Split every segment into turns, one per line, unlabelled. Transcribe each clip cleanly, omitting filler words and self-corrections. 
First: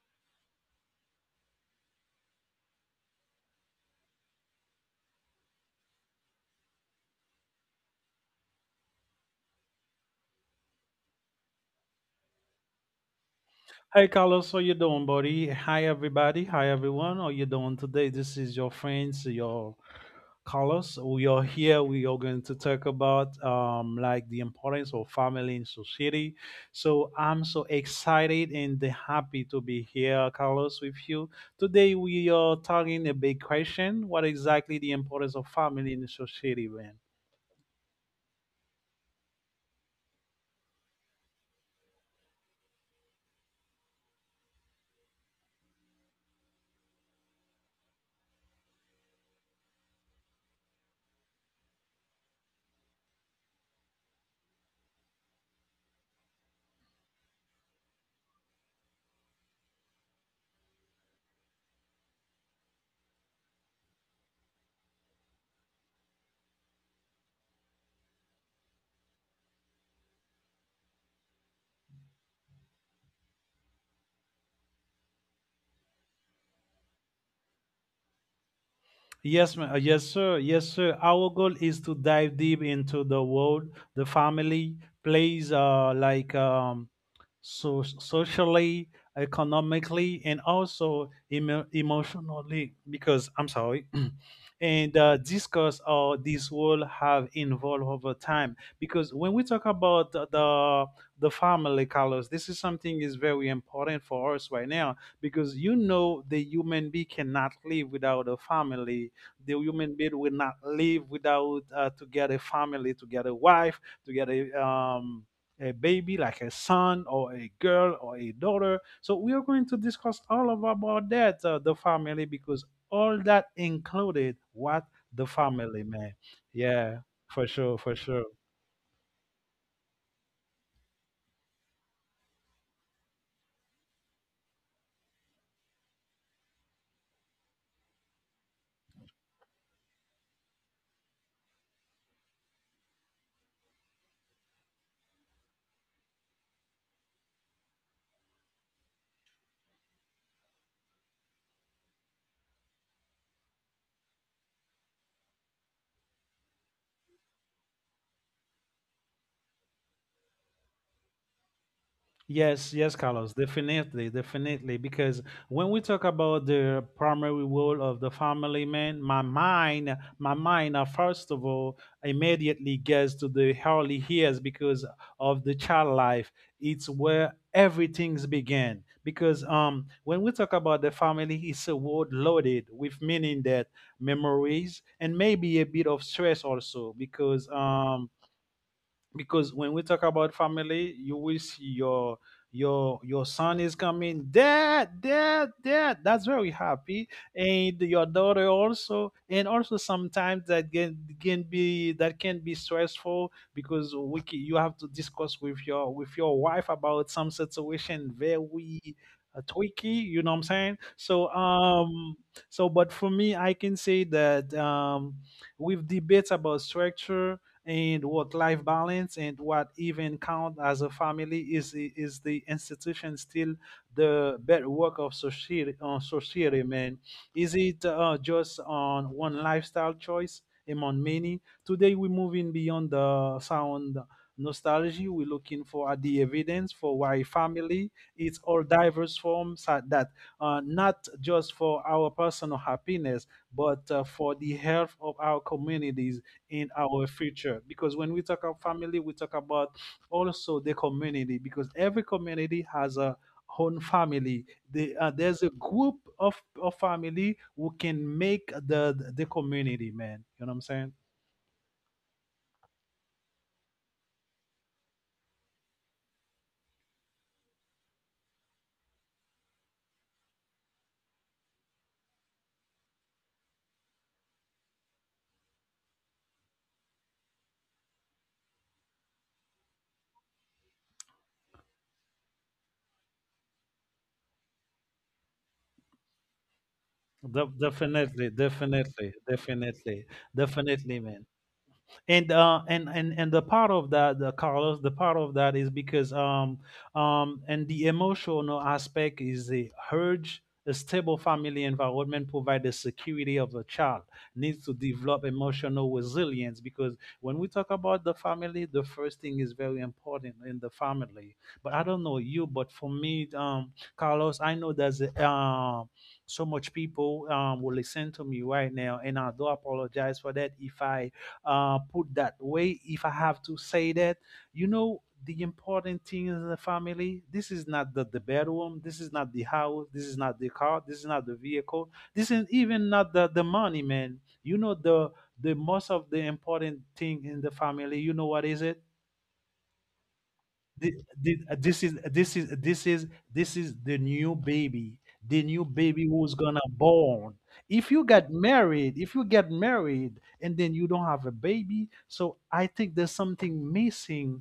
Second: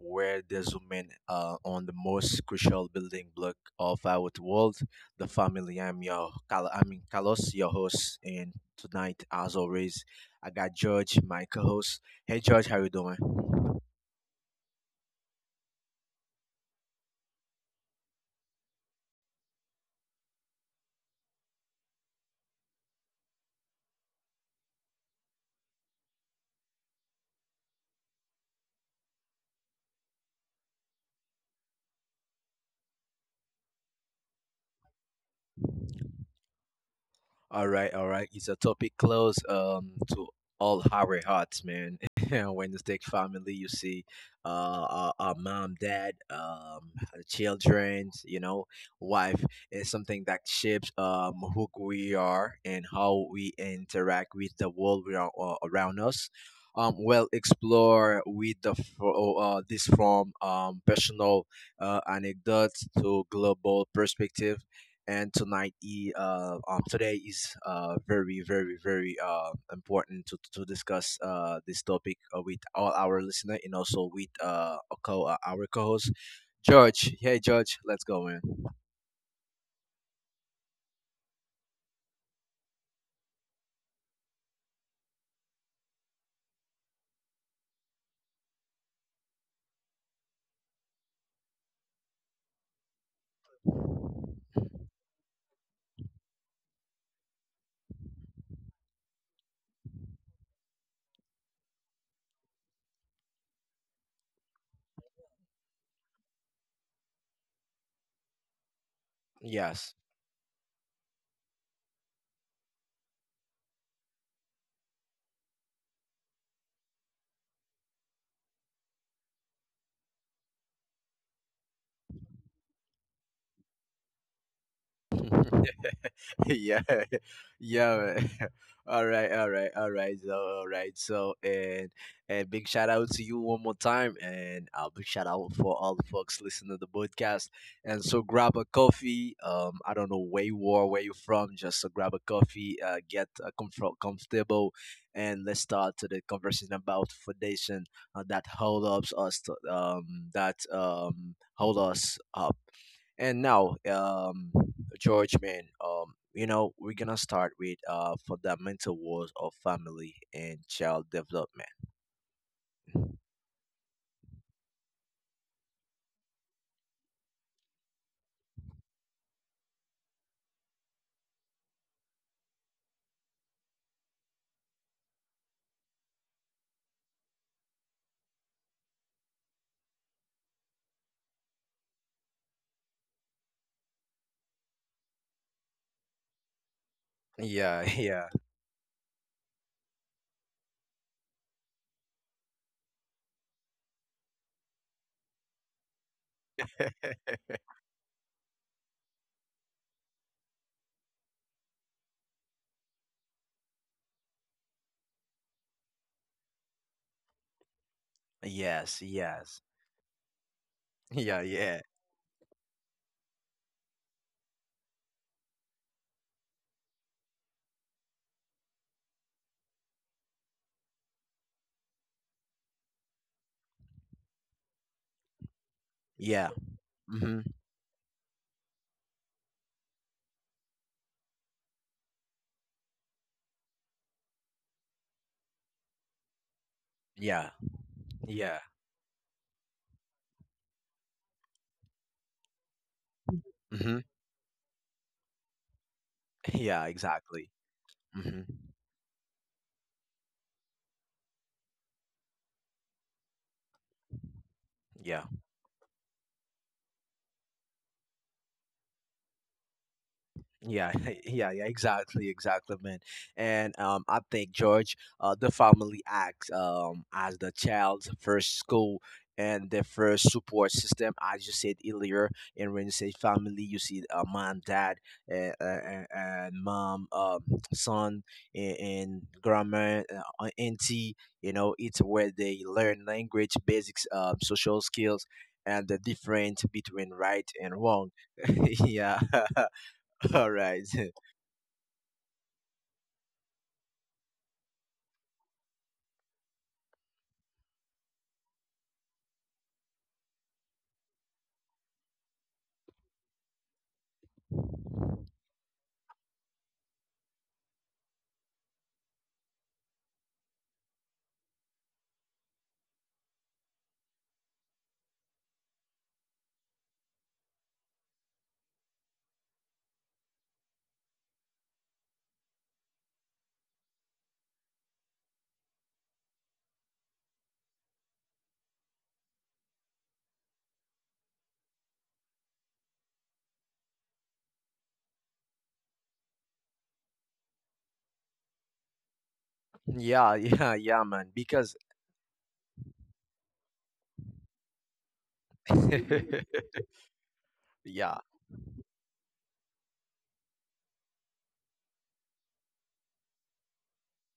where they zoom in on the most crucial building block of our world, the family. I'm your Carlos, your host, and tonight, as always, I got George, my co-host. Hey George, how you doing?
Hey Carlos, how you doing, buddy? Hi everybody, hi everyone. How you doing today? This is your friends, your Carlos. We are here. We are going to talk about like the importance of family in society. So I'm so excited and happy to be here, Carlos, with you today. We are talking a big question: what exactly the importance of family in society, man?
All right, all right. It's a topic close to all our hearts, man. When you take family, you see our mom, dad, our children, you know, wife is something that shapes who we are and how we interact with the world around us. Well, explore with the fro- this from personal anecdotes to global perspective and today is very important to discuss this topic with all our listener and also with our co-host george. Hey george, let's go in.
Yes, sir. Yes, sir. Our goal is to dive deep into the world the family plays, so socially, economically, and also emotionally. Because I'm sorry, and discuss how this world have evolved over time. Because when we talk about the family, Carlos, this is something is very important for us right now, because you know the human being cannot live without a family. The human
Yes.
being will not live without to get a family, to get a wife, to get a baby like a son or a girl or a daughter. So we are going to discuss all of about that, the family, because all that included what the family, man.
yeah,
Yeah, for sure, for
yeah.
sure.
Man. All right, all right, all right. So, all right. So, and big shout out to you one more time, and a big shout out for all the folks listening to the podcast. And so, grab a coffee. I don't know where you are, where you're from. Just so grab a coffee, get comfortable, and let's start to the conversation about foundation that hold us up and now, George, man, you know, we're gonna start with fundamental words of family and child development.
Yes, yes, Carlos, definitely, definitely. Because when we talk about the primary role of the family, man, my mind, first of all, immediately gets to the early years because of the child life. It's where everything's began. Because when we talk about the family, it's a word loaded with meaning, that memories and maybe a bit of stress also.
Yeah, yeah,
Because when we talk about family, you will see your son is coming. Dad, dad, dad. That's very happy, and your daughter also. And also sometimes that, can be stressful, because you have to discuss with your wife about some situation very
yes, yes,
tricky. You know what I'm saying? So
yeah, yeah,
um so, but for me, I can say that, with debates about structure and work-life balance and what even count as a family, is the institution still the bedrock of society,
yeah,
man.
mm-hmm.
Is it just on one lifestyle choice among many? Today we're moving beyond the sound nostalgia. We're looking for the evidence for why
Yeah,
family, it's
yeah,
all diverse forms at that, not just for our personal happiness, but
mm-hmm.
for the health of our communities in
Yeah,
our
exactly.
future. Because when we talk
Mm-hmm.
about family, we talk about also the community, because every community has a own family.
Yeah,
There's a group of, family, who can make the community, man. You know what I'm saying?
yeah, yeah, yeah, exactly, exactly, man. And I think George, the family acts as the child's first school and their first support system. As you said earlier, and when you say family, you see mom, dad, and mom, son, and grandma, auntie. You know, it's where they learn language, basics, social skills, and the difference between
De-
right and wrong.
definitely definitely
Yeah.
definitely
All right.
definitely man. And and the part of that, the Carlos, the part of that is, because and the emotional aspect is a urge, a stable family environment provides the security of a child needs to develop emotional resilience. Because when we talk about the family, the first thing is very important in the family. But I don't know you, but for me, Carlos, I know there's so much people will listen to me right now, and I do apologize for that if I, put that way, if I have to say that. You know the important thing in the family, this is not the bedroom, this is not the house, this is not the car, this is not the vehicle, this is even not the money, man. You know the most of the important thing in the family, you know what is it?
Yeah, yeah,
thi-
yeah, man.
thi-
Because
this is this is this is this is the new baby. The new baby who's gonna born. If you
yeah,
get married, and then you don't have a baby, so I think there's something missing.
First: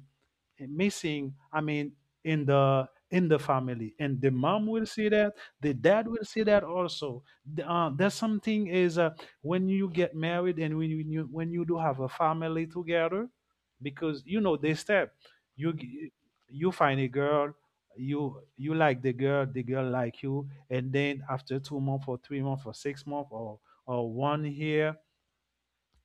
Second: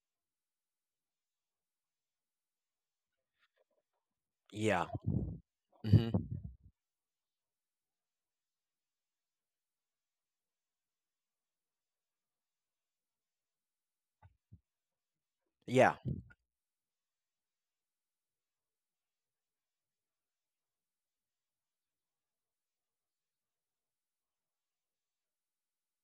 I mean in the, in the family, and the mom will
yeah,
see that. The dad
hmm,
will see that also. There's something is, when you get married, and when you do have a family together, because you know they step. you
yeah,
g- you find a girl. You like the girl, the girl like you. And then after 2 months or 3 months or 6 months or 1 year,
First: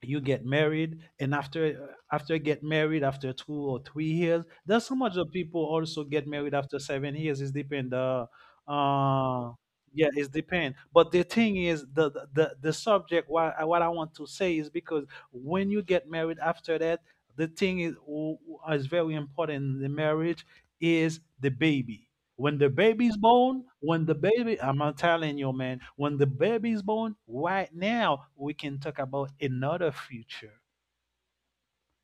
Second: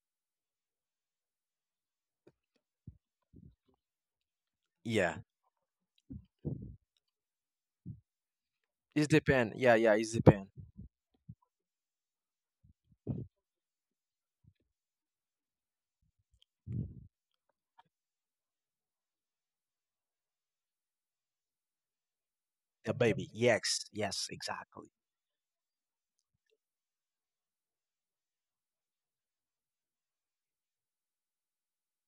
you get married. And after get married, after 2 or 3 years. There's so much
yeah.
of people also get married after 7 years. It's depend.
It's
Uh
depend. Yeah, yeah. It's
yeah, it's
depend.
depend. But the thing is, the subject what I, want to say is, because when you get married after that, the thing is, is very important in the marriage is the baby. When the
The
baby's
baby.
born,
Yes,
when the
yes,
baby, I'm
exactly.
not telling you, man, when the baby's born, right now, we can talk about another future.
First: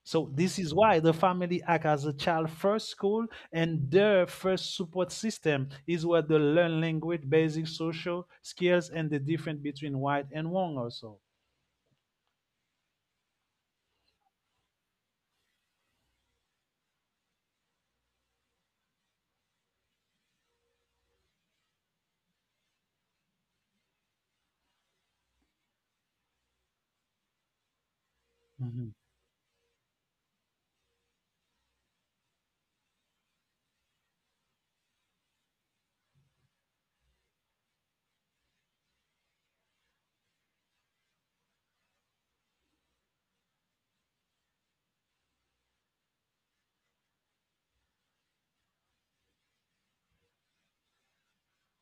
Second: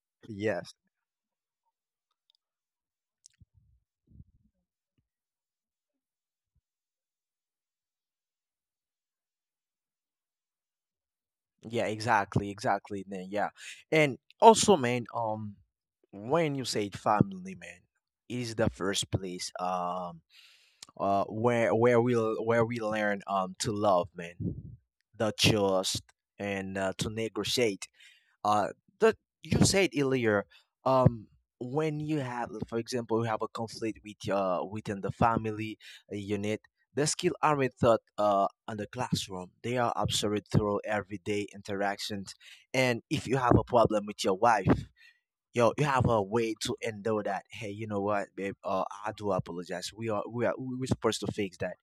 So this
Yes.
is why the family act as a child first school, and their first support system is where they learn language, basic social skills, and the difference between right and wrong also.
Yeah, exactly, exactly. Then yeah, and also, man. When you say family, man, is the first place. Where we where we learn to love, man, the trust and to negotiate uh
Mhm.
that you said earlier um when you have for example you have a conflict with within the family unit. The skill aren't taught on the classroom, they are observed through everyday interactions. And if you have a problem with your wife, yo, you have a way to endure that. Hey, you know what, babe? I do apologize. We're supposed to fix that,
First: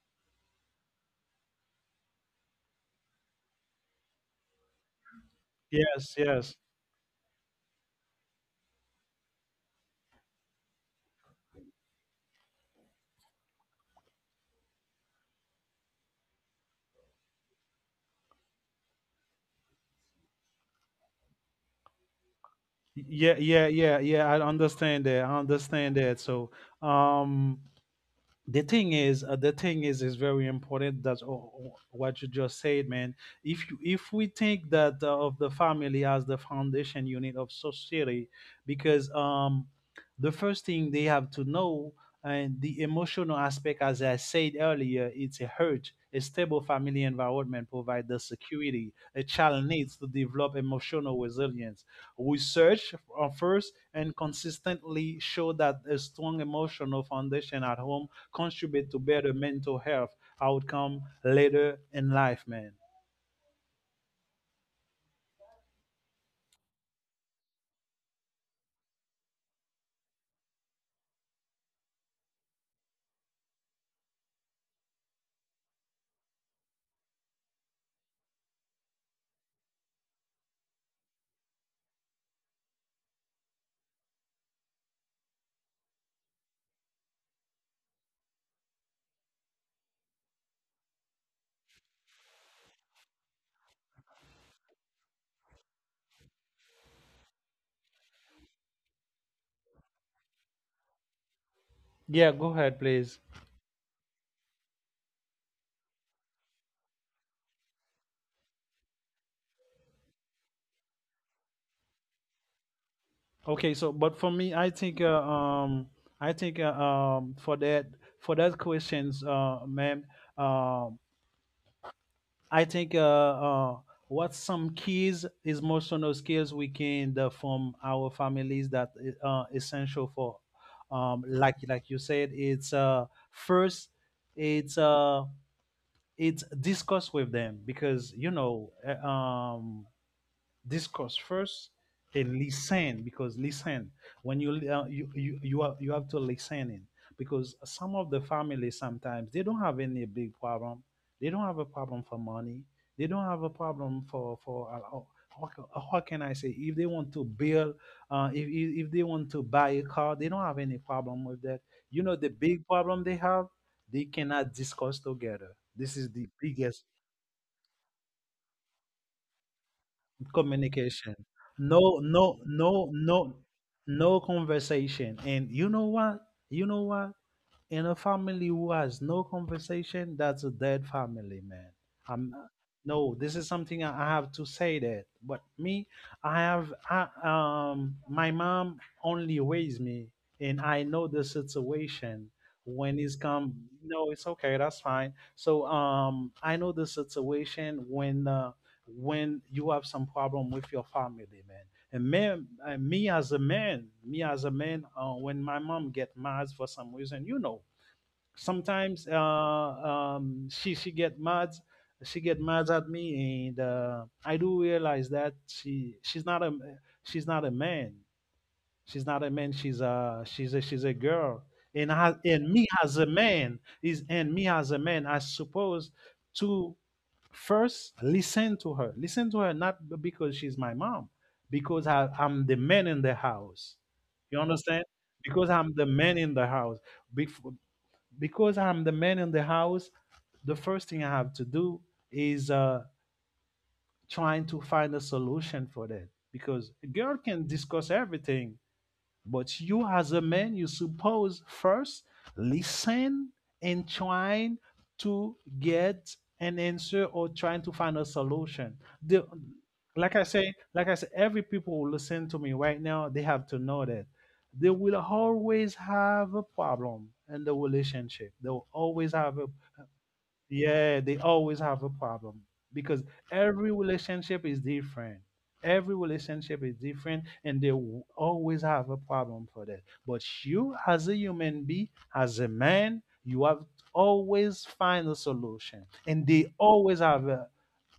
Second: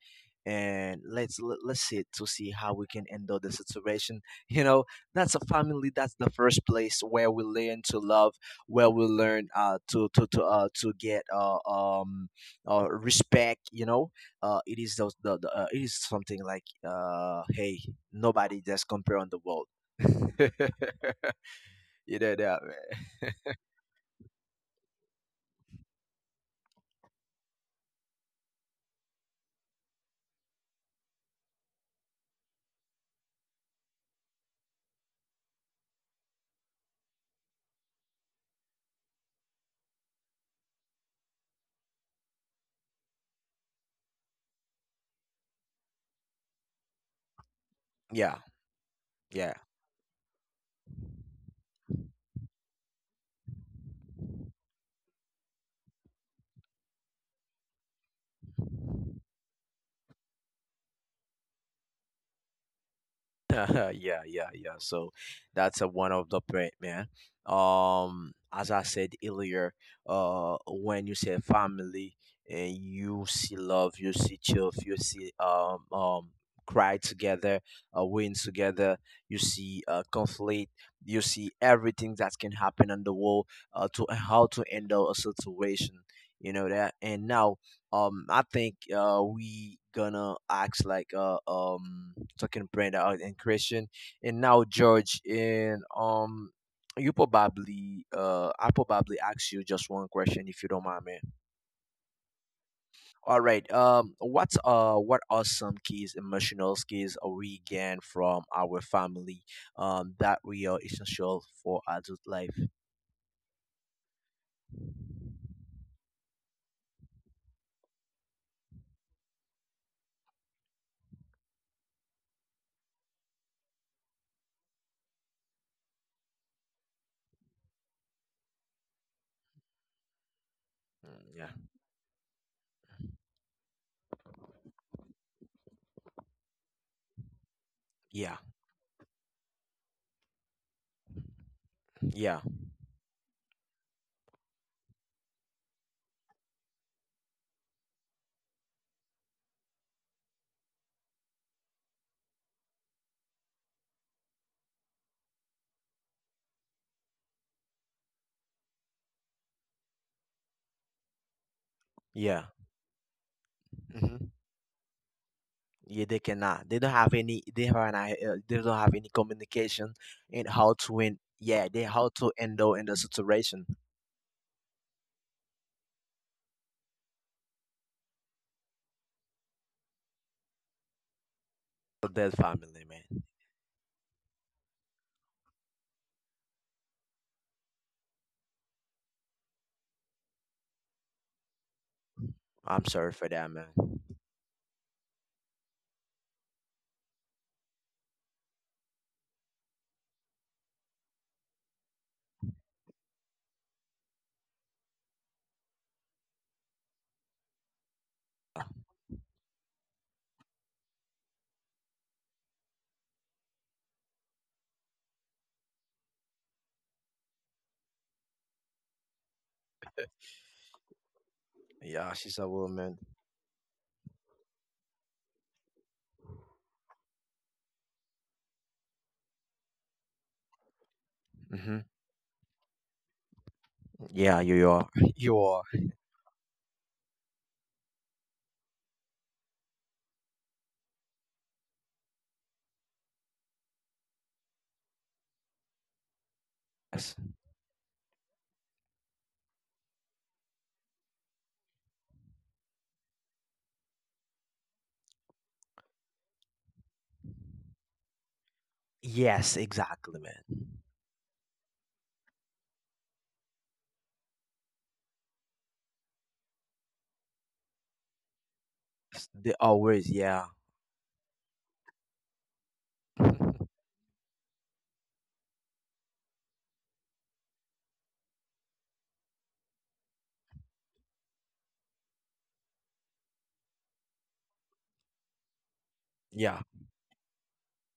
and let's sit to see how we can endure the situation. You know, that's a family.
Yes,
That's the
yes.
first place where we learn to love, where we learn to get respect. You know, it is those the it is something like, hey, nobody just compare on the world. You know that.
Yeah, yeah, yeah, yeah. I understand that. I understand that. So, um, the thing is, the thing is very important that, oh, oh, what you just said, man. If you if we think that, of the family as the foundation unit of society. Because the first thing they have to know, and the emotional aspect, as I said earlier, it's a hurt, a stable family environment provides the
Yeah,
security a
yeah.
child needs to develop emotional resilience. Research, first and consistently show that a strong emotional foundation at home contribute to better mental health outcome later in life, man.
Yeah, yeah, yeah. So that's a one of the point, man. As I said earlier, when you say family, and you see love, you see chill, you see cry together, win together, you see conflict, you see everything that can happen in the world, to how to handle a situation, you know that. And now I think we gonna act like talking Brenda out and Christian, and now George, and you probably I probably ask you just one question if you don't mind, man.
Yeah, go ahead, please.
All right, what's what are some keys emotional skills we gain from our family that we are essential for adult life?
Okay, so but for me, I think for that questions, ma'am. um I think, what some keys is emotional skills we can, from our families, that essential for,
Mm, yeah,
like you said, it's first, it's uh it's discuss with them. Because you
yeah,
know, discuss first, and
yeah,
listen, because listen, when you, you have to listen in, because some of the families, sometimes they don't have any big problem. They don't have a problem for money. They don't have a problem for how, how can I say, if they want to build, if they want to buy a car, they don't have any problem with that. You know the
yeah.
big problem they have, they cannot discuss together. This
Yeah,
is
they
the
cannot. They
biggest.
don't have any. They don't have any communication in how to
Communication.
win. Yeah, they
no
how to
no
handle in
no
the
no
situation.
no conversation. And you know what, you know what in a family who has no conversation, that's a dead family, man.
But
I'm
that family,
No,
man.
this is something I have to say that. But me, my mom only raised me, and I know the situation.
I'm
When
sorry
it's
for
come.
that, man.
No, it's okay, that's fine. So I know the situation when, you have some problem with your family, man. And, man, me as a man, when my mom get mad for some reason, you know, sometimes she get mad, at me, and I do realize that she's not a man, she's not a man, she's a girl. And I,
Yeah, she's a
and me as
woman.
a man is and me as a man, I suppose to first, listen to her. Listen to her not because she's my mom,
Hmm.
because I'm the man in the house. You
Yeah, you
understand?
are. You
Because
are.
I'm the man in the house. Bef- because I'm the man in the house, the first thing I have to do is, trying to find a solution for that. Because a
Yes.
girl can discuss everything, but you, as a man, you suppose first listen, and trying to get an answer or trying to find a solution. The,
Yes,
like
exactly,
I
man.
say, every people who listen to me right now, they have to know that, they will always have a problem in the relationship. They will always
S-
have a
They always. Yeah.
Yeah, they always have a problem, because every relationship is different. Every relationship is different, and they will always have a problem for that. But you, as a human being, as a man, you have always find a solution. And they
Yeah.
always have a,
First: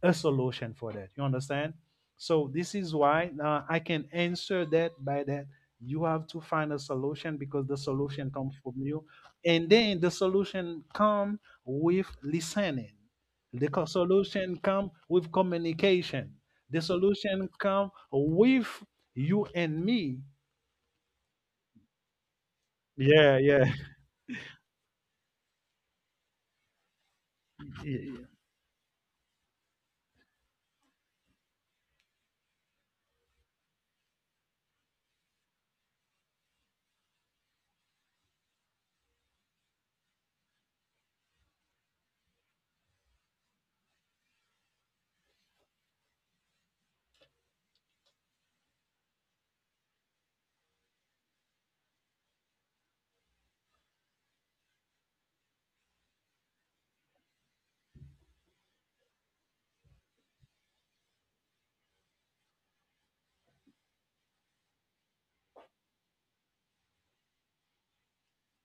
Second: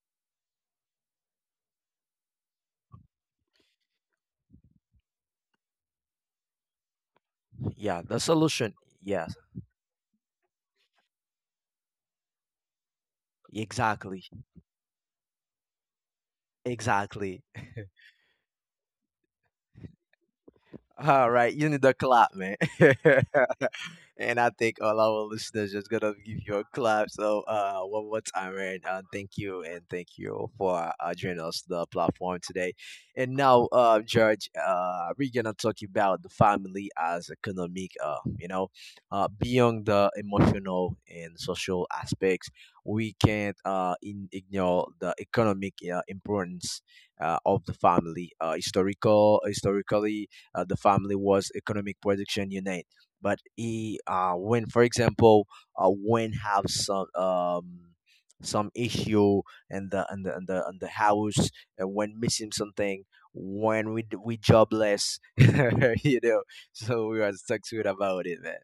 a solution for that. You understand? So this is why, I can answer that by that, you have to find a solution, because the
Yeah. The
solution comes from
solution.
you.
Yes.
And then the solution come with listening. The
Exactly.
solution come with communication. The
Exactly.
solution come with you and me.
All right, you need a clap, man.
Yeah, yeah.
And I think all our listeners just gonna give you a clap. So, one more time, man. Thank you and thank you for joining us the platform today. And now, George, we're gonna talk about the family as economic, you know, beyond the emotional and social aspects. We can't ignore the economic importance of the family. Historically, the family was economic production unit. But he, when for example, when have some issue in the house, and when missing something, when we we jobless, you know, so we are stuck to it about it, man.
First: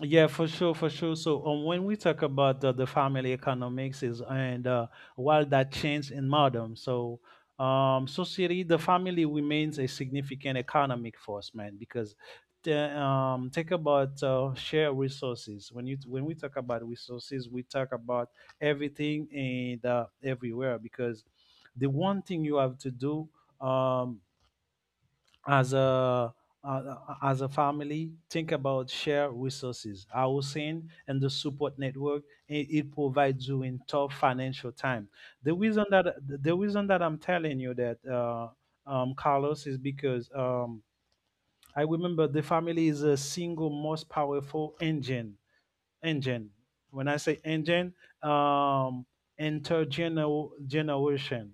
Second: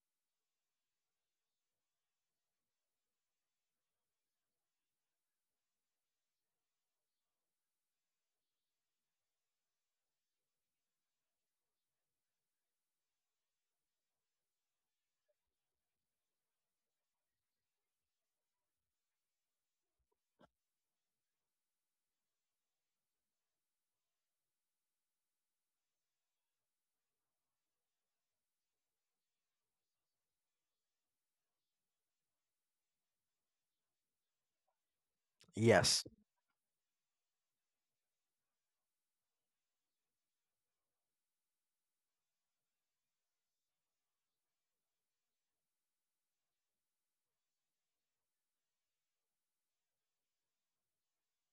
Yeah, for sure, for sure. So when we talk about the family economics is and while that changed in modern, so society, the family remains a significant economic force, man, because think about share resources. When we talk about resources, we talk about everything and everywhere because the one thing you have to do. Um, as a uh, as a family, think about shared resources, housing, and the support network it provides you in tough financial time. the reason
Yes,
that the reason that i'm telling you that Carlos, is because I remember the family is a single most powerful engine, engine when I say engine, um intergeneral generation,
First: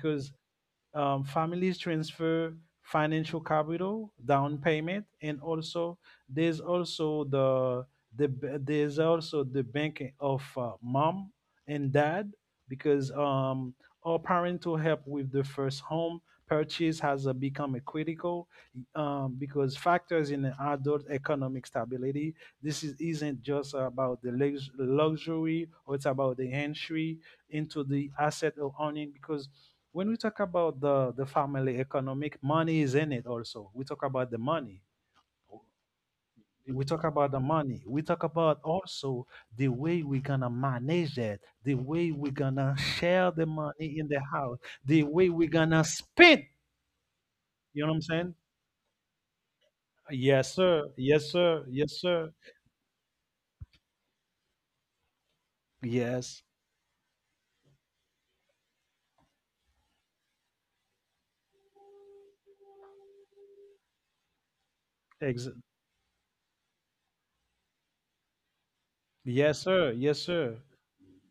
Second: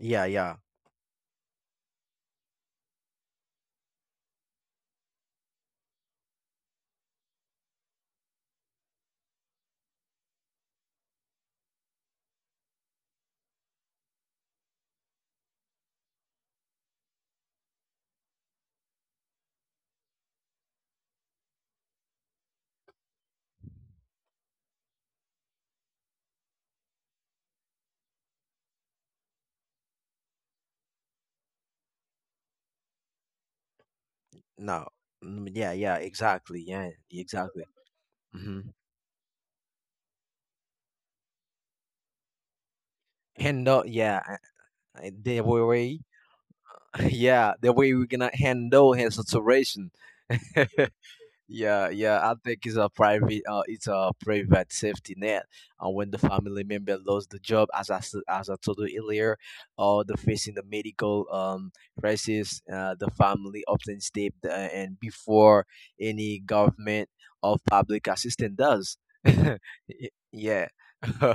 yeah, yeah,
families transfer financial capital, down payment, and also there's also the there's also the bank of mom and dad, because all parental help with the first home purchase has become a critical, because factors in adult economic stability. This isn't just about the luxury, or it's about the entry into the asset of owning, because when we talk about the family economic money is in it, also we talk about the money,
no, mm, yeah, yeah, exactly,
we
yeah,
talk about the
exactly.
money, we talk about
Mm-hmm.
also the way we're gonna manage it, the way we're gonna share the
And no,
money in the
yeah,
house, the way
they
we're gonna
were.
spend.
Yeah, the
You know
way
what I'm
we're gonna
saying?
handle his saturation.
Yes sir, yes sir,
Yeah,
yes
yeah,
sir,
I think it's a private safety net. And when the
yes
family member lost the job, as I told you earlier, or the facing the medical crisis, the family often step and
ex-
before any government or public assistance does.
yes sir, yes sir.
Yeah,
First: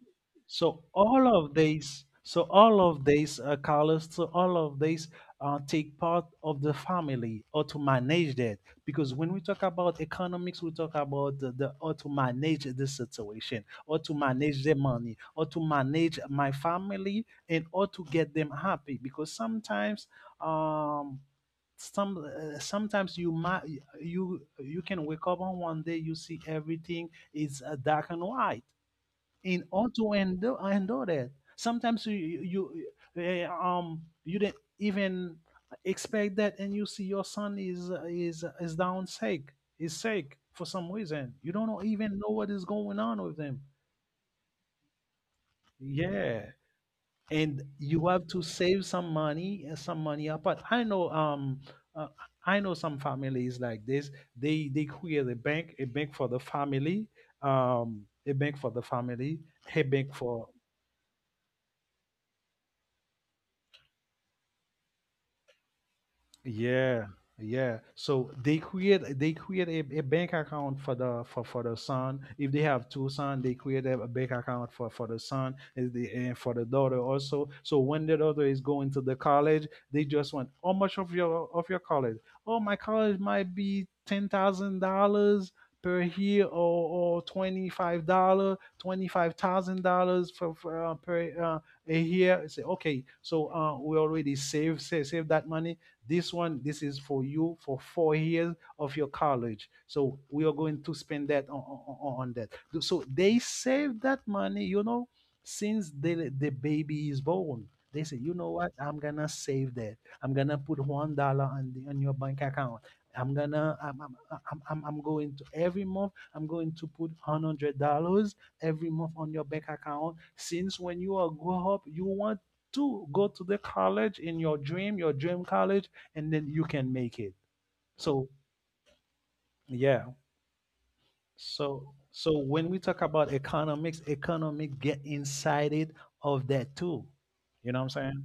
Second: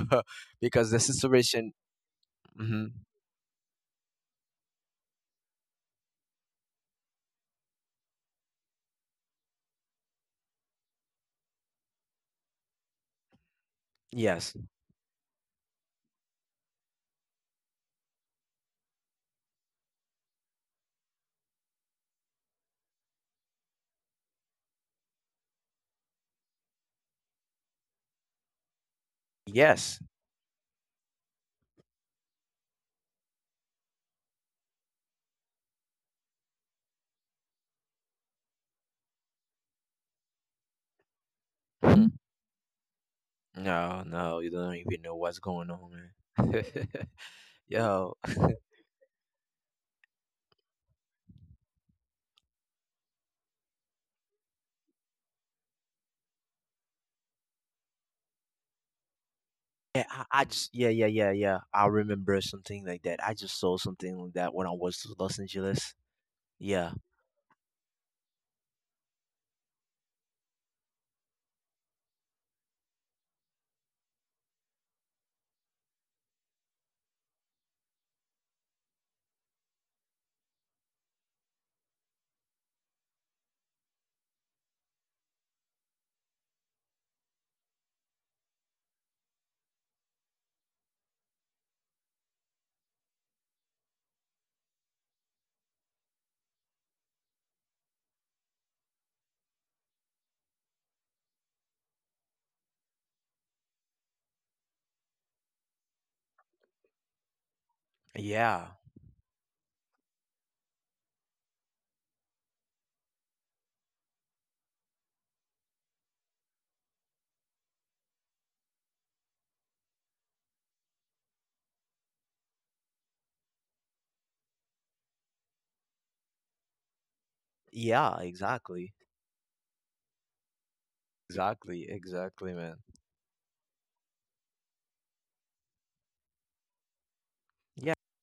So
because the
all of
situation.
these, so
Mhm.
all of these colors, so all of these take part of the family or to manage that. Because when we talk about economics, we talk about the how to manage the situation, or to
Yes.
manage the money, or to manage my family, and or to get them happy. Because sometimes, um, some sometimes you might you can wake up on 1 day, you see everything is dark and white, in order
Yes.
to endure, endure that. Sometimes you you didn't even expect that, and you see your son is down sick, is sick for some reason you don't know, even know what is going on with them.
No, no, you don't even know what's going on,
Yeah,
man.
and you
Yo,
have to save some money and some money apart. I know, uh, I know some families like this. They create a bank, a bank for the family, um a bank for the family, a
yeah,
bank
I
for.
just, yeah, yeah, yeah, yeah. I remember something like that. I just saw something like that when I was to Los Angeles. Yeah,
Yeah, yeah. So they create, they create a bank account for for the son. If they have two sons, they create a bank account for the son, and, the, and for the daughter also. So when the daughter is going to the college, they just want how much of your, of your college? Oh, my college might be $10,000 per year, or $25 $25,000 for per a year. I say okay, so we already save, save, save that money. This one, this is for you for 4 years of your college. So we are going to spend that on that. So they save that money, you know, since the baby is born. They say, you know
yeah,
what? I'm gonna save that. I'm gonna put $1 on the, on your bank account. I'm gonna I'm going to every month, I'm going to put $100 every month on your bank account. Since when you are grow up, you want to go to the college in your dream, your dream college, and then you can make it.
yeah,
So
exactly,
yeah.
exactly,
So so
exactly,
when we
man.
talk about economics, economics get inside it of that too. You know what I'm
Yeah.
saying?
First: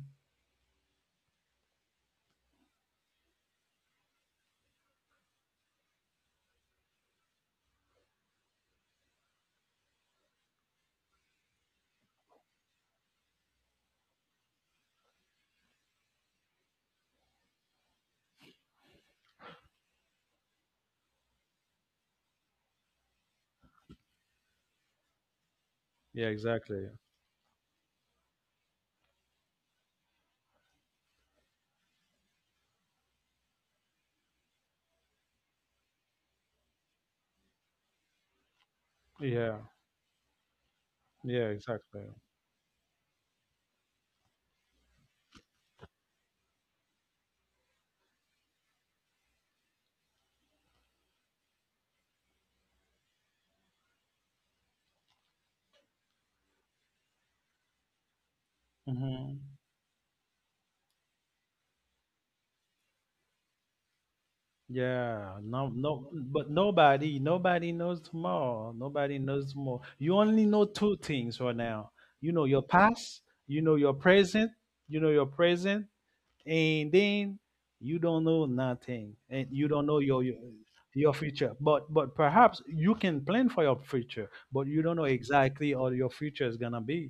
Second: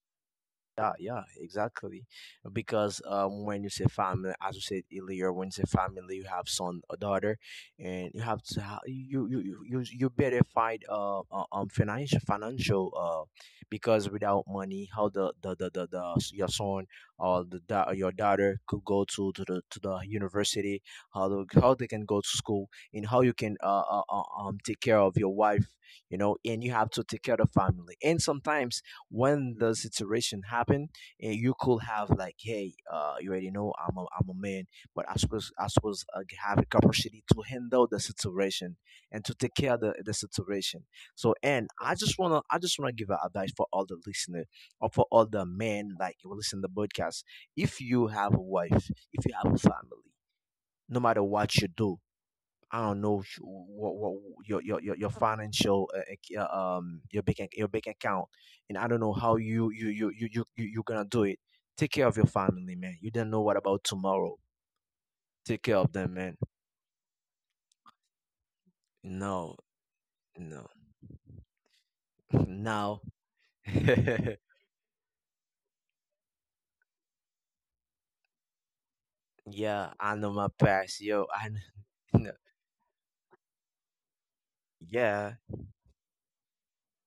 Yeah, yeah, exactly. Because when you say family, as you said earlier, when you say family, you have son or daughter, and you have to you you better find financial financial because without money, how your son or or your daughter could go to the university, how the, how they can go to school, and how you can take care of your wife, you
Yeah,
know, and you
exactly.
have to take care of family, and sometimes when the situation happen, eh, you could have like, hey, uh, you already know I'm a man but I suppose I have a capacity to handle the situation and to take
Yeah,
care of the situation. So
yeah.
and I just want to give a advice for all the listener or for all the men like who listen to the podcast. If you have a wife, if you have a family, no matter what you do, I don't know what your your financial your your bank account, and I don't know how
Hmm.
you you gonna do it. Take care of your family, man. You don't know what about tomorrow.
Yeah,
Take
no,
care of
no,
them, man.
but nobody, nobody knows tomorrow. Nobody knows
No,
tomorrow. You only know
no,
two things right now. You know your
now.
past. You know your present. You know your present, and then you don't know nothing, and you don't
Yeah,
know
I know my past,
your
yo. I
future. But
know.
perhaps you can plan for your future, but you don't know
Yeah,
exactly how your future is gonna be.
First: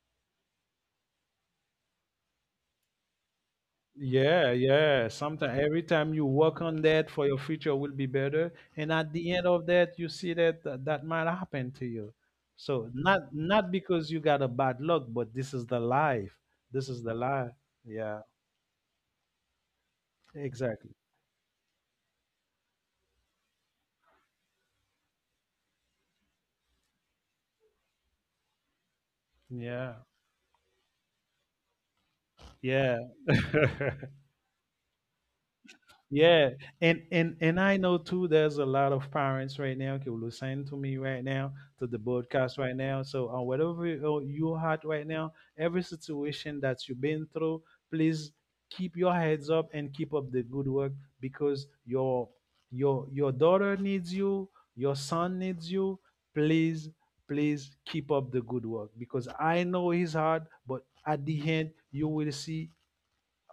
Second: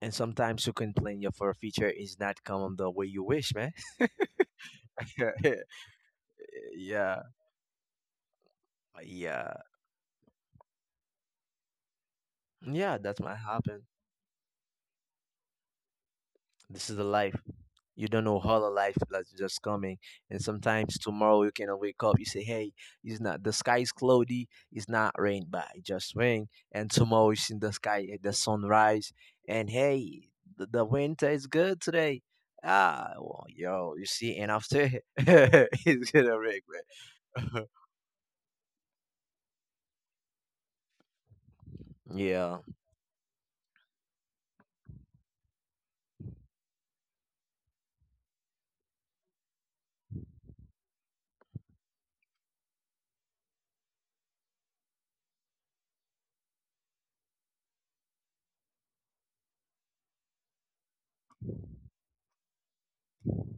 and sometimes you complain your for future is not coming the way you wish, man.
Yeah, yeah, sometimes every time you work
Yeah,
on that
yeah,
for your future will be better, and at the end of that you see that that might happen to you. So
yeah. That's
not,
might
not
happen.
because you got a bad luck, but this is the life.
This
This
is the
is the
life.
life.
You
Yeah,
don't know how the life that's just coming. And sometimes
exactly.
tomorrow you cannot wake up. You say, hey, it's not the sky is cloudy, it's not rain, but it just rain. And tomorrow you see the sky, eh, the sunrise, and
Yeah,
hey, the winter is good today.
yeah.
Ah, well, yo, you see, and after it's gonna
Yeah,
rain,
and
man.
I know too. There's a lot of parents right now who listen to me right now, to the
yeah,
broadcast right now. So on whatever you're at right now, every situation that you've been through, please keep your heads up and keep up the good work, because your your daughter needs you, your son needs you. Please, please keep up the good work, because I know it's hard, but at the end you will see.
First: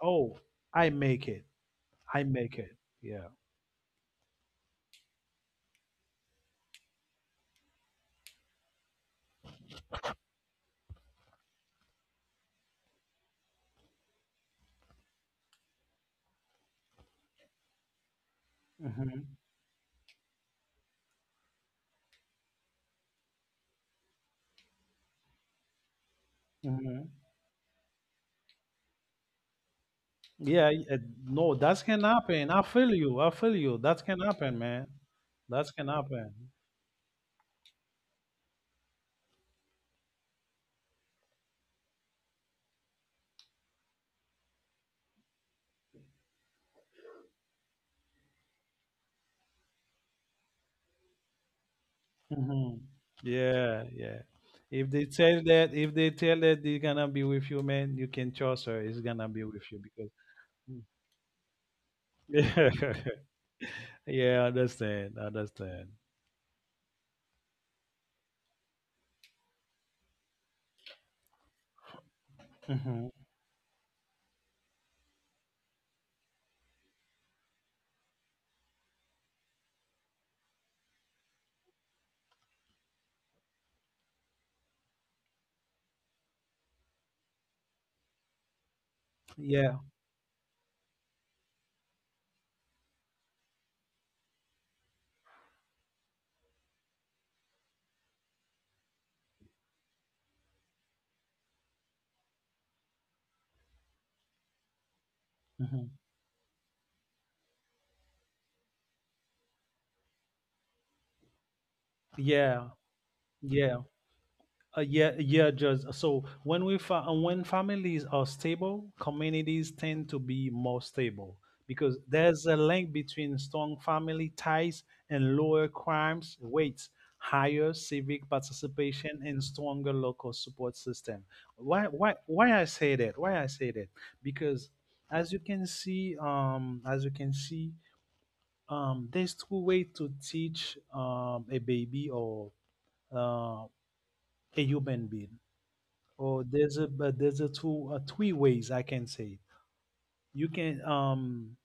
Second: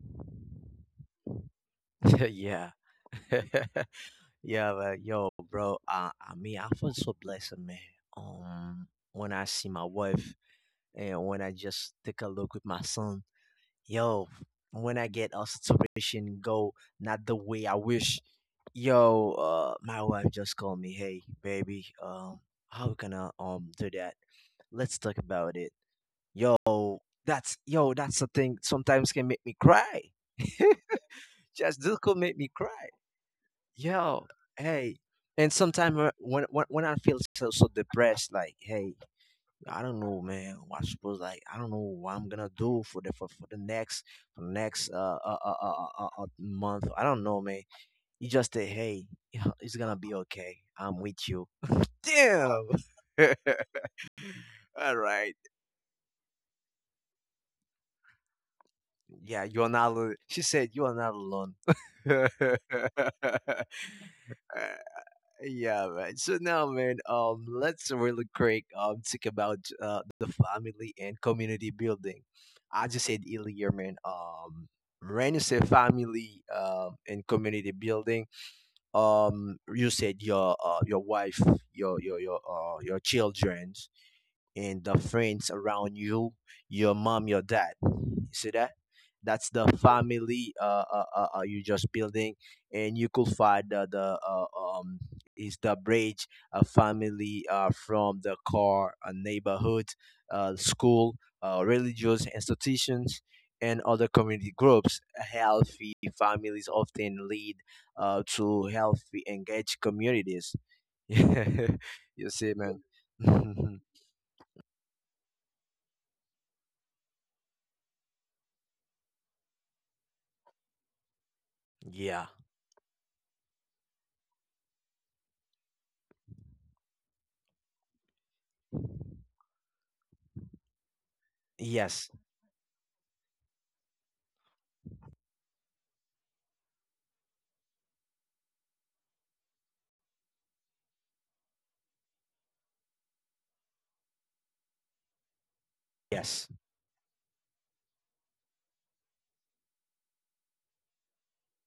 Oh, I make it. I make
yeah.
it. Yeah.
Yeah, but yo, bro, I mean, I feel so blessed, man. When I see my wife, and when I just take a look with my son, yo, when I get a situation go not the way I wish, yo,
Mhm,
my wife just called me, hey, baby, how we gonna do that? Let's talk about it. Yo,
mhm.
yo, that's the thing. Sometimes can make me cry.
Yeah, no, that
Just this
can
could make
happen.
me
I feel
cry.
you. I feel you. That can
Yo,
happen, man.
hey, and
That can
sometimes
happen.
when I feel so so depressed, like, hey, I don't know, man. I suppose like I don't know what I'm gonna do for for the next month. I don't know, man. You just say, hey, it's gonna be okay. I'm with you. Damn.
Hmm. Yeah, yeah. If
All
they
right.
tell that, if they tell that they're gonna be with you, man, you can trust her. It's gonna be
Yeah,
with
you are
you
not.
because.
Alone. She said you are not alone.
yeah, I
All
understand. I understand.
Yeah, man. So now, man, let's really quick talk about the family and community building. I just
Hmm.
said earlier, man. When you say family and community building, you said your wife, your your children and the friends around you, your mom, your dad. You see that? That's the
Yeah.
family you just building, and you could find the is the bridge a family from the car, a neighborhood, school, religious institutions, and other community groups.
Hmm.
Healthy families often lead to healthy, engaged communities. You see,
Yeah.
man.
Yeah. Yeah, yeah, just so when we when families are stable, communities tend to be more stable, because
Yeah.
there's a link between strong family ties and lower crimes rates, higher civic participation, and stronger local support system.
Yes.
Why I say that? Why I say that? Because as you can see, as you can see, there's two ways to teach a baby or uh, a human being, or
Yes.
there's a two three ways I can say it. You can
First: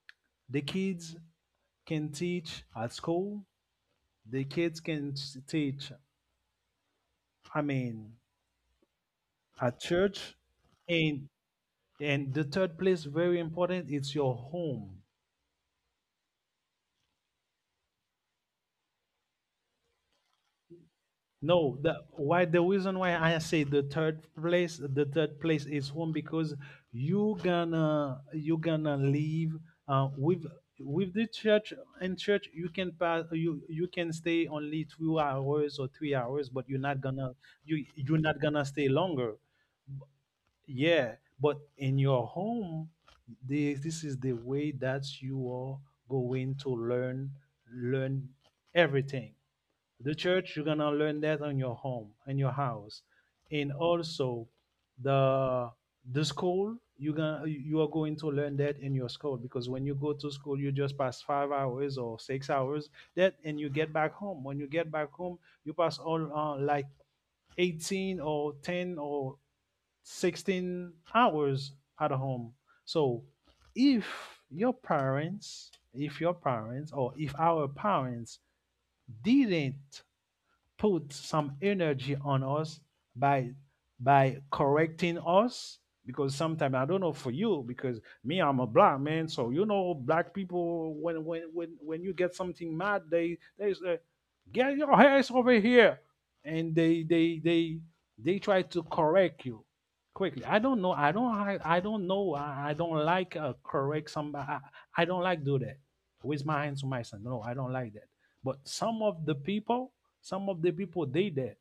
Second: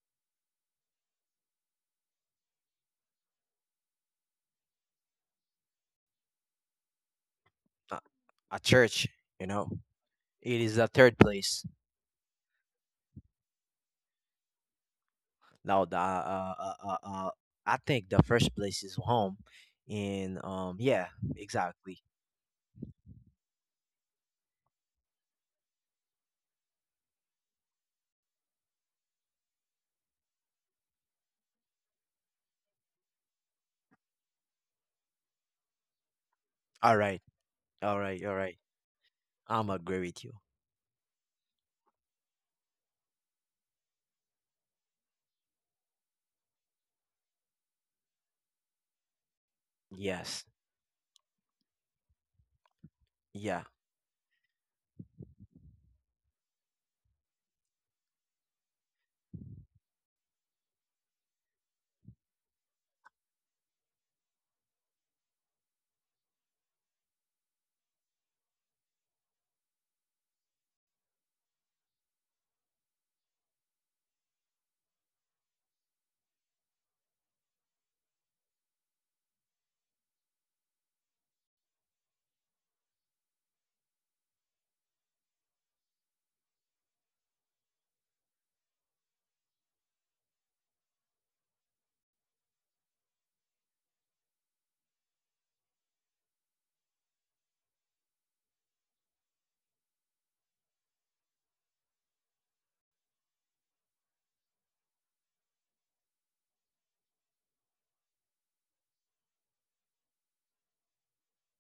the kids can teach at school. The kids can teach, I
A,
mean
a church, you know.
at church,
It is the third
and
place.
and the third place very important. It's your home.
Now, I think the first place is home. And yeah,
No, the
exactly.
why the reason why I say the third place is home, because you gonna, you gonna leave uh, with with the church. In church you can pass, you can stay only 2 hours or 3 hours, but you're
All
not
right.
gonna, you
All
you're
right. All
not
right.
gonna stay longer.
I'm agree with you.
Yeah, but in your home, the, this is the way that you are going to learn, learn everything. The
Yes.
church, you're gonna learn that on your home, in your house,
Yeah.
and also the the school, you're gonna, you are going to learn that in your school, because when you go to school you just pass 5 hours or 6 hours that, and you get back home. When you get back home, you pass all like 18 or 10 or 16 hours at home. So if your parents, if your parents, or if our parents didn't put some energy on us, by by correcting us, because sometimes I don't know for you, because me, I'm a black man, so you know black people, when you get something mad, they say get your hands over here, and they they try to correct you quickly. I don't know I don't I don't know I don't like correct somebody. I don't like do that with my hands to my son, no, I don't like that. But some of the people, some of the people did that,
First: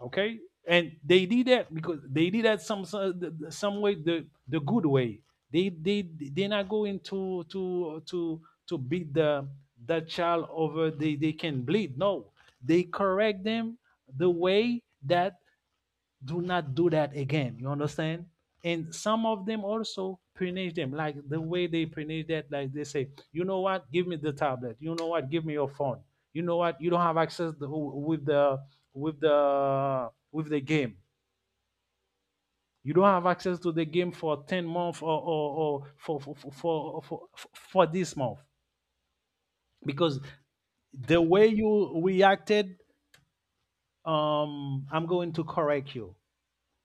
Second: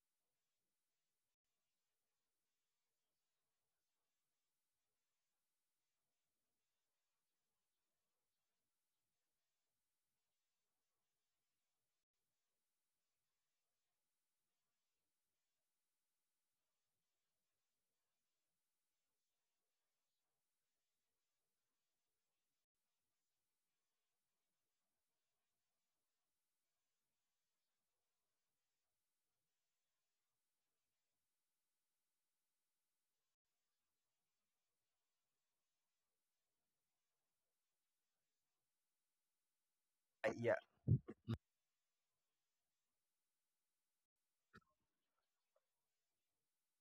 okay, and they did that because they did that some some way, the good way. They not going to beat the child over, they can bleed. No, they correct them the way that do not do that again. You understand? And some of them also punish them, like the way they punish that, like they say, you know what, give me the tablet. You know what, give me your phone. You know what, you don't have access to, with the with the game. You don't have access to the game for 10 months or for, for for this month, because
Yeah.
the way you reacted, I'm going to correct you.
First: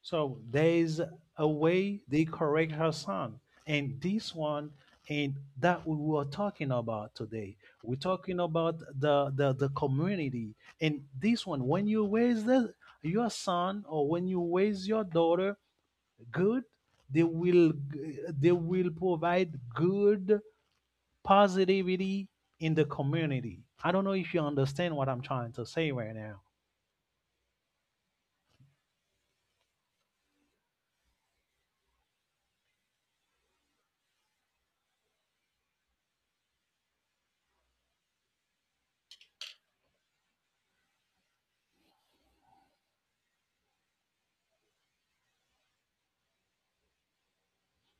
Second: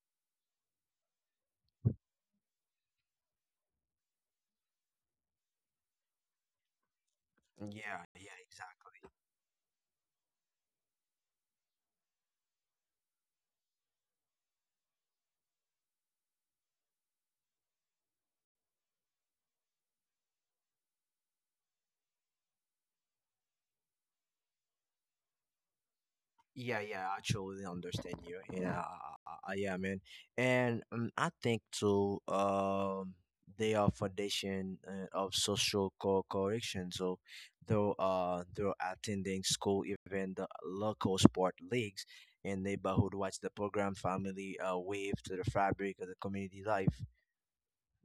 So there is a way they correct her son. And this one, and that we were talking about today. We're
Yeah.
talking
Yeah.
about the community. And this one, when you raise the, your son, or when you raise your daughter good, they will, they will provide good positivity in the community. I don't know if you understand what I'm trying to say right now.
Yeah, yeah, I totally understand you. Yeah, yeah, man. And I think too, they are foundation of social correction. So, though, through attending school, even the local sport leagues and neighborhood watch the program, family wave to the fabric of the community life.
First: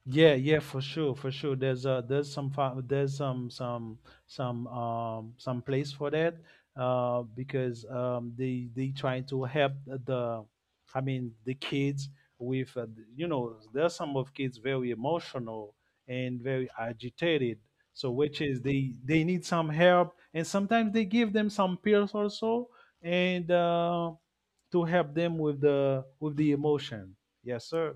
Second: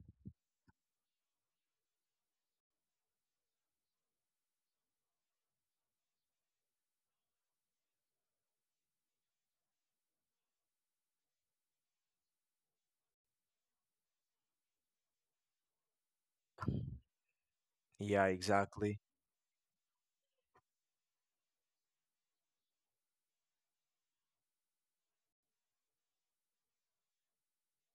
Yeah, yeah, for sure, for sure. There's some fa- there's some place for that because they trying to help the I mean the kids with there's some of kids very emotional and very agitated, so
Yeah,
which is they
exactly.
they need some help, and sometimes they give them some pills also, and to help them with the emotion. Yes, sir.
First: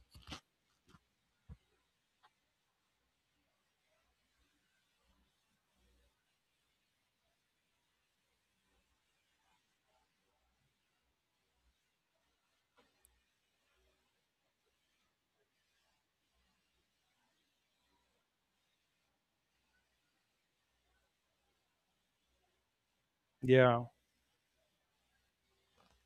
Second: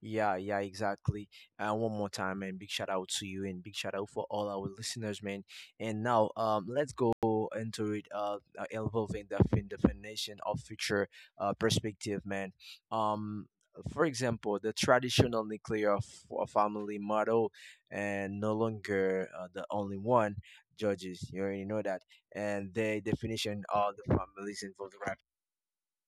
Yeah, yeah, exactly. And one more time, man, big shout out to you and big shout out for all our listeners, man. And now, let's go into it. Evolving the definition of future perspective, man. Um, for example, the traditional nuclear family model and no longer the only one judges. You already know that, and the definition
Yeah.
of the families involved. Right?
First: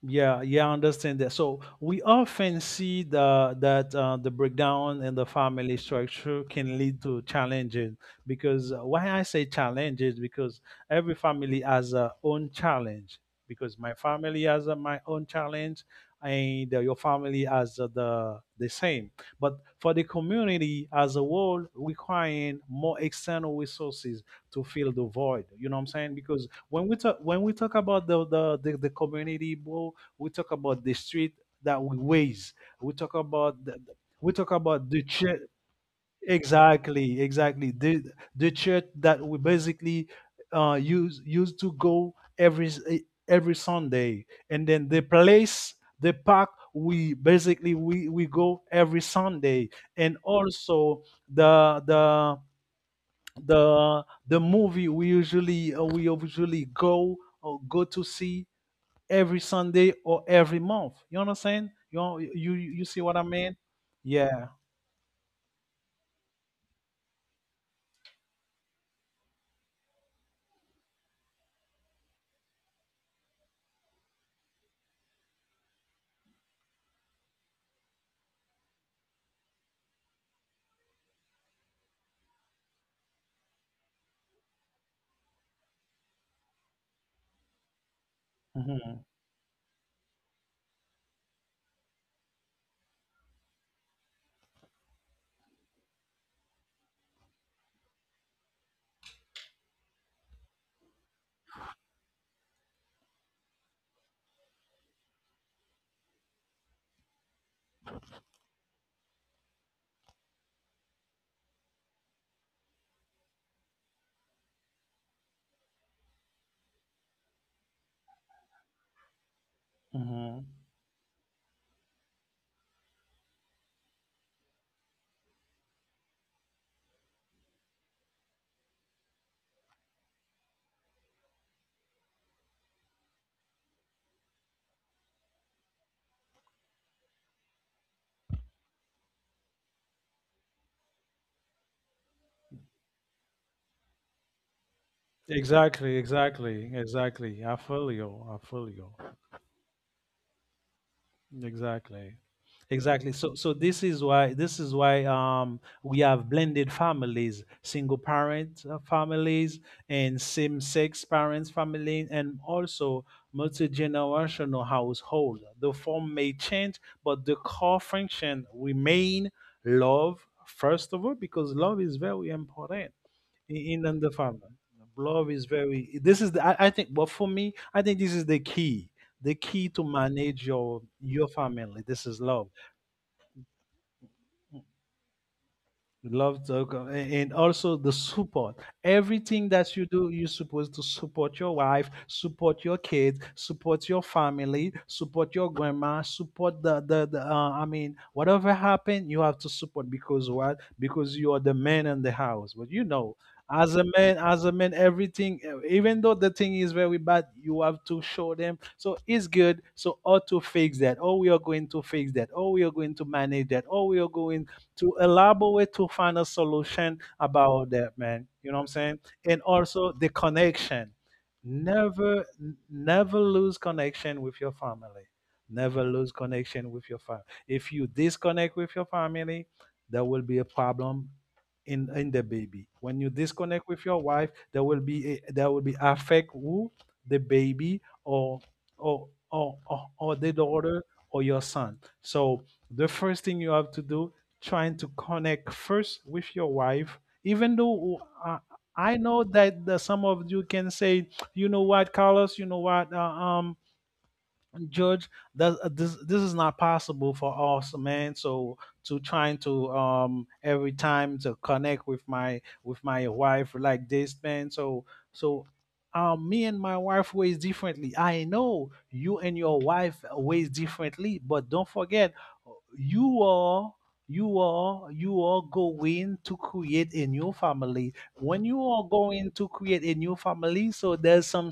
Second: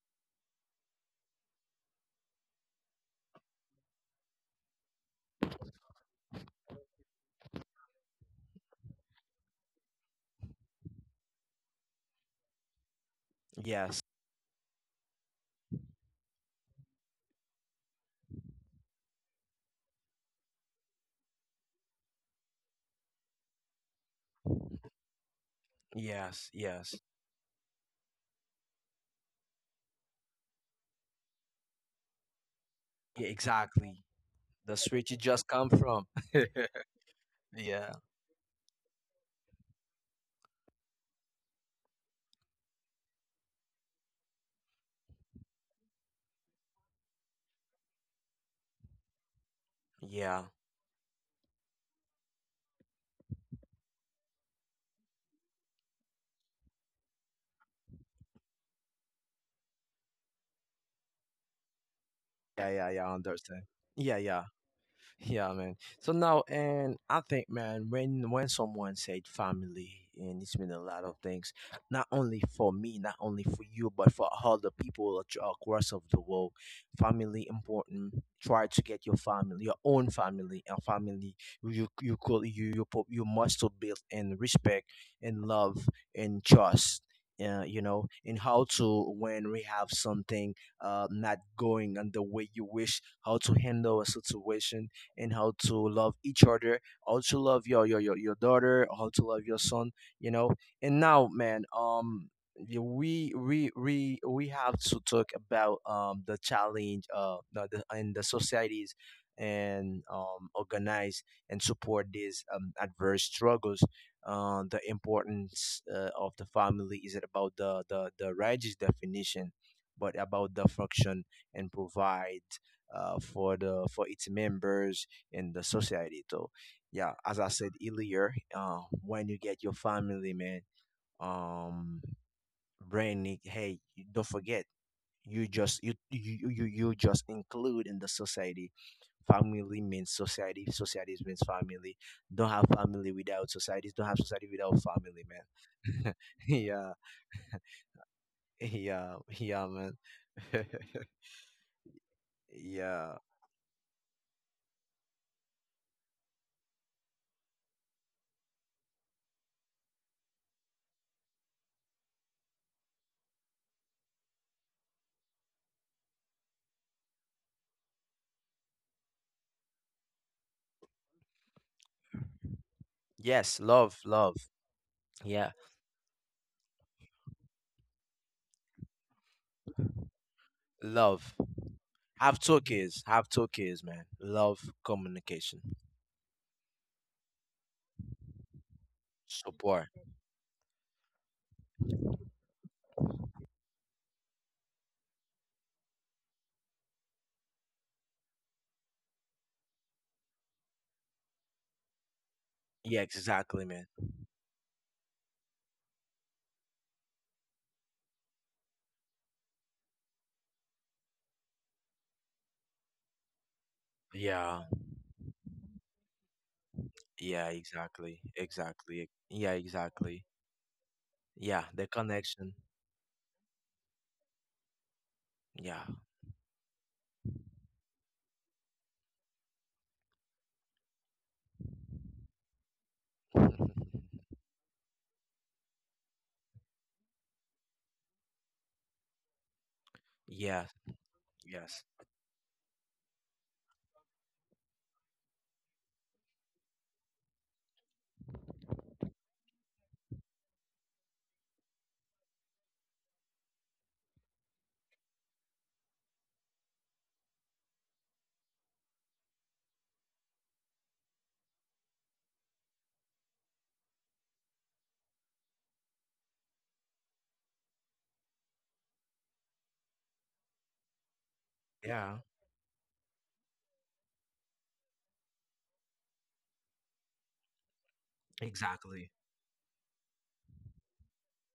Yeah, yeah, I understand that. So we often see the that the breakdown in the family structure can lead to challenges. Because why I say challenges? Because every family has a own challenge. Because my
Yes,
family has my own challenge, and your family has the same. But for the community as a whole, requiring more external resources to fill the void. You know what I'm saying? Because
yes,
when
yes.
we talk when we talk about the community, bro, we talk about the street that we ways, we talk
Yeah,
about
exactly.
we talk about
That's where
the
you
church.
just come from. Yeah.
Exactly, exactly,
Yeah.
the church that we basically used to go every every Sunday, and then the place, the park we basically we go every Sunday, and
Yeah.
also the the the movie we usually go go to see every Sunday or every month. You understand? You know, you
Yeah,
see
yeah. I
what I mean?
understand. Yeah. Yeah.
Yeah.
Yeah, man. So now, and I think, man, when someone said family, and it's been a lot of things, not only for me, not only for you, but for all the people across of the world. Family important. Try to get your family, your own family, and family you you could you you pu- you must to build in respect and love and trust. You know, and how to
Hmm.
when we have something not going on the way you wish, how to handle a situation and how to love each other, how to love your daughter, how to love your son, you know. And now, man, we have to talk about the challenge the and the societies and organize and support these adverse struggles the importance of the family isn't about the righteous definition, but
Hmm.
about the function and provide for the for its members in the society. So, yeah, as I said earlier, when you get your family, man, um, brain, hey, you don't forget, you just you just include in the society. Family means society. Society means family. Don't have family without society. Don't have society without family,
Exactly.
man.
Exactly.
Yeah,
Exactly. I feel you. I feel you.
yeah, yeah, man.
Exactly. Exactly.
Yeah.
So this is why we have blended families, single parent families and same-sex parents family, and also multi-generational household. The form may change, but the core function remain love, first of all, because love is very important
Yes, love,
in the
love.
family. Love is
Yeah,
very. This is the. I think. But for me, I think this is the key. The key to manage your
love.
family. This is
Have
love.
two kids. Have two kids, man. Love communication.
Love Togo, and also the support. Everything that you
Support.
do, you're supposed to support your wife, support your kids, support your family, support your grandma, support the I mean, whatever happened, you have to support. Because what? Because you are the man in the house. But you
Yeah,
know,
exactly, man.
as a man, everything, even though the thing is very bad, you have to show them. So it's good. So how to fix that? Oh, we are going to fix that. Oh, we are going to manage that. Oh, we are going
Yeah.
to elaborate to find a solution
Yeah,
about that,
exactly.
man. You know what I'm saying?
Exactly.
And
Yeah,
also the
exactly.
connection.
Yeah, the
Never,
connection.
never lose connection with your family.
Yeah.
Never lose connection with your family. If you disconnect with your family, there will be a problem in the baby. When you disconnect with your wife, there will be a, there will be affect who the baby or or the
Yeah.
daughter or your son.
Yes.
So the first thing you have to do, trying to connect first with your wife, even though uh, I know that the, some of you can say, you know what, Carlos, you know what, George, that this is not possible for us, man. So to trying to every time to connect with my wife like this, man. So so me and my wife ways differently. I know you and your wife ways differently, but don't forget,
Yeah.
you are you are going to create a new family. When you are
Exactly.
going to create a new family, so there's some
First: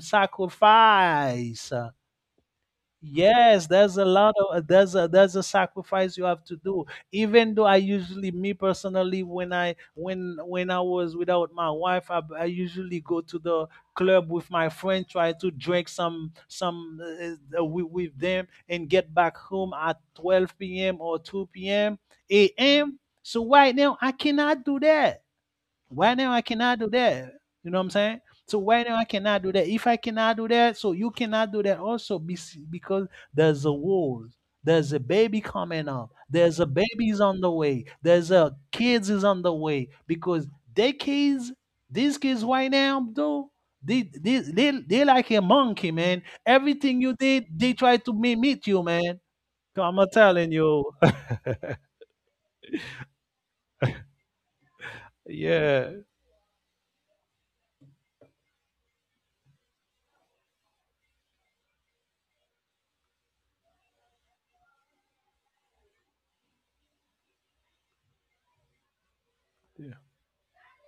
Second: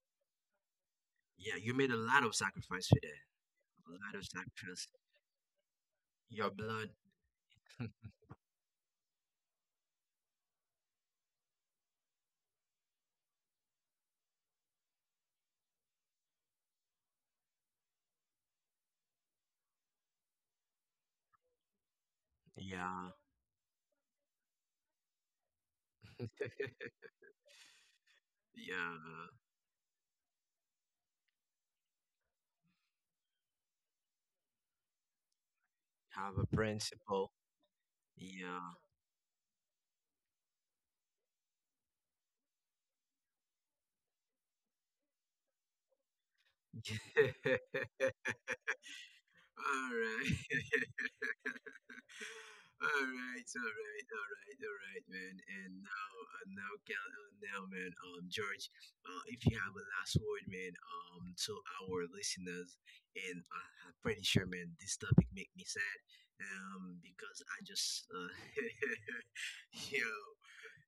Yeah,
sacrifice.
you made a lot of sacrifice for that.
Yes,
A
there's a
lot of
lot of
sacrifice.
there's a sacrifice you have
Your
to do.
blood.
Even though I usually, me personally, when I was without my wife, I usually go to the club with my friend, try to drink some with them, and get back home at 12 p.m. or 2 p.m. a.m.
Yeah.
So right now, I cannot do that. Why now I cannot do that? You know what I'm saying? So why now
Yeah.
I cannot do that? If I cannot do that, so you cannot do that also, because there's a war. There's a baby coming up.
Have a
There's a baby's
principle.
on the way. There's a
Yeah.
kids is on the way. Because they kids, these kids right now, though, they like a monkey, man. Everything you did, they try to mimic you, man.
All
I'm
right.
telling you.
All right, all right, all right, all right, man. And
Yeah.
now, now, man, George, if you have a last word, man, to our listeners, and I'm pretty sure, man, this topic make me sad, because I just, yo,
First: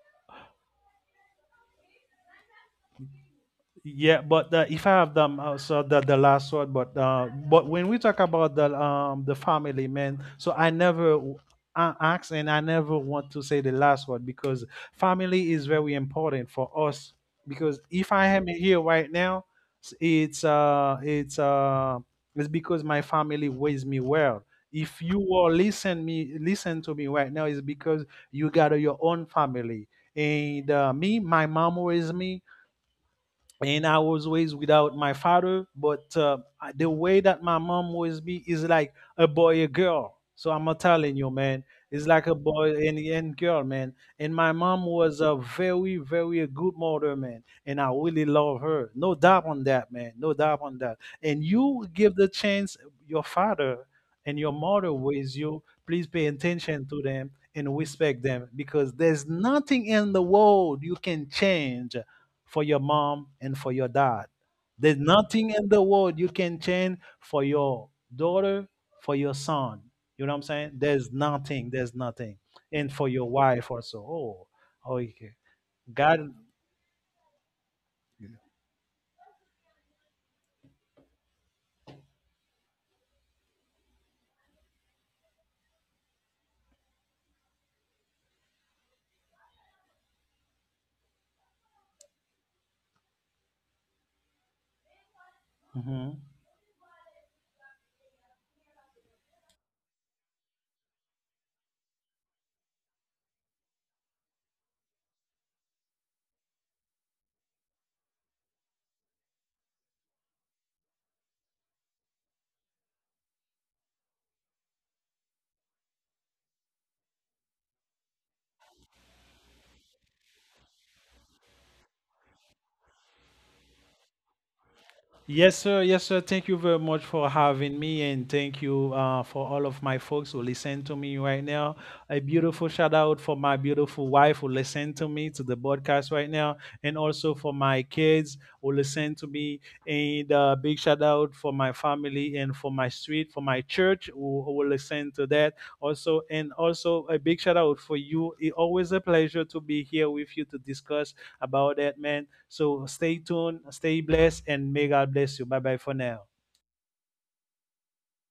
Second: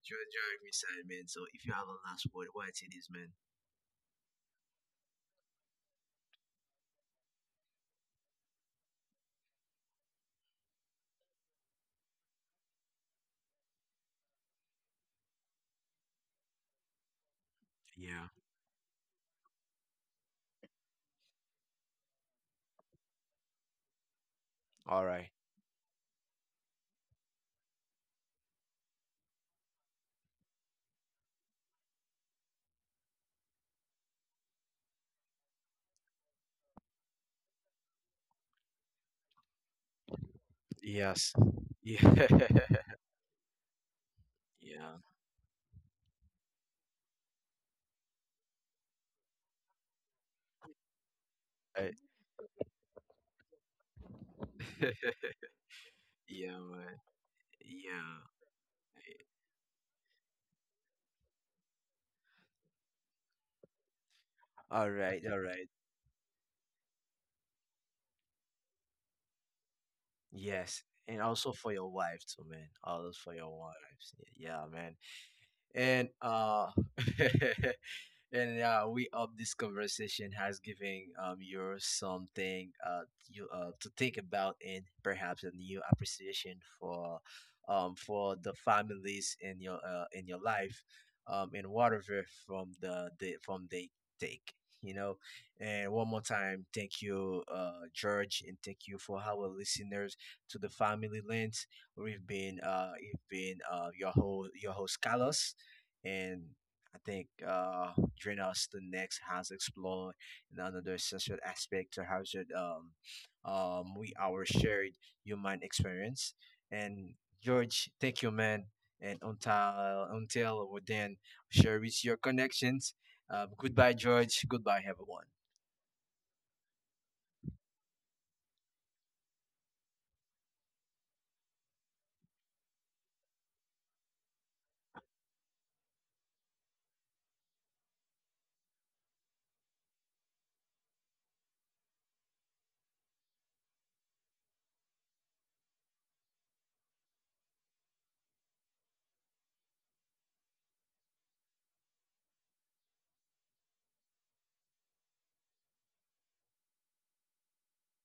George, drive me sad, man. So if you have a last word, what it is, man?
Yeah, but if I have them, so the last word. But when we talk about the family, man. So I never ask, and I never want to say the last word, because family is very important for us. Because if I
Yeah.
am here right now, s- it's uh it's uh it's because my family raised me well. If
All
you
right.
all listen me, listen to me right now, it's because you got your own family. And me, my mom raised me, and I was raised without my father. But the way that my mom was be is like a boy, a girl. So I'm not telling you,
Yes.
man. It's like
Yeah.
a boy and girl, man. And my mom
Yeah,
was a very, very good mother, man. And I really love her. No doubt on that, man. No doubt on that. And you
I-
give the chance your father and your mother raise you, please pay
yeah,
attention
man,
to them and respect
yeah.
them, because there's nothing in the world you can change for your mom and for your dad.
All
There's
right. All
nothing
right.
in the world you can change for your daughter, for your son. You know what I'm saying?
Yes,
There's
and also
nothing.
for your
There's
wife
nothing.
too, man.
And for
Also
your
for your
wife also.
wives.
Oh,
Yeah,
oh,
man.
okay.
And
God.
and yeah, we hope this conversation has given you something you to think about and perhaps a new appreciation for the families in your life and whatever from the from they take. You know, and one
Mhm.
more time, thank you, George, and thank you for our listeners to the family lens. We've been, your host Carlos, and I think Drenos the next has explored another essential aspect to how should we our shared human experience. And George, thank you, man. And until we then share with your connections. Goodbye, George. Goodbye, everyone.
Yes, sir. Yes, sir. Thank you very much for having me, and thank you for all of my folks who listen to me right now. A beautiful shout out for my beautiful wife who listen to me to the podcast right now, and also for my kids who listen to me. And big shout out for my family and for my street, for my church who will listen to that also. And also a big shout out for you. It always a pleasure to be here with you to discuss about that, man. So stay tuned, stay blessed, and may God bless you. Bye bye for now.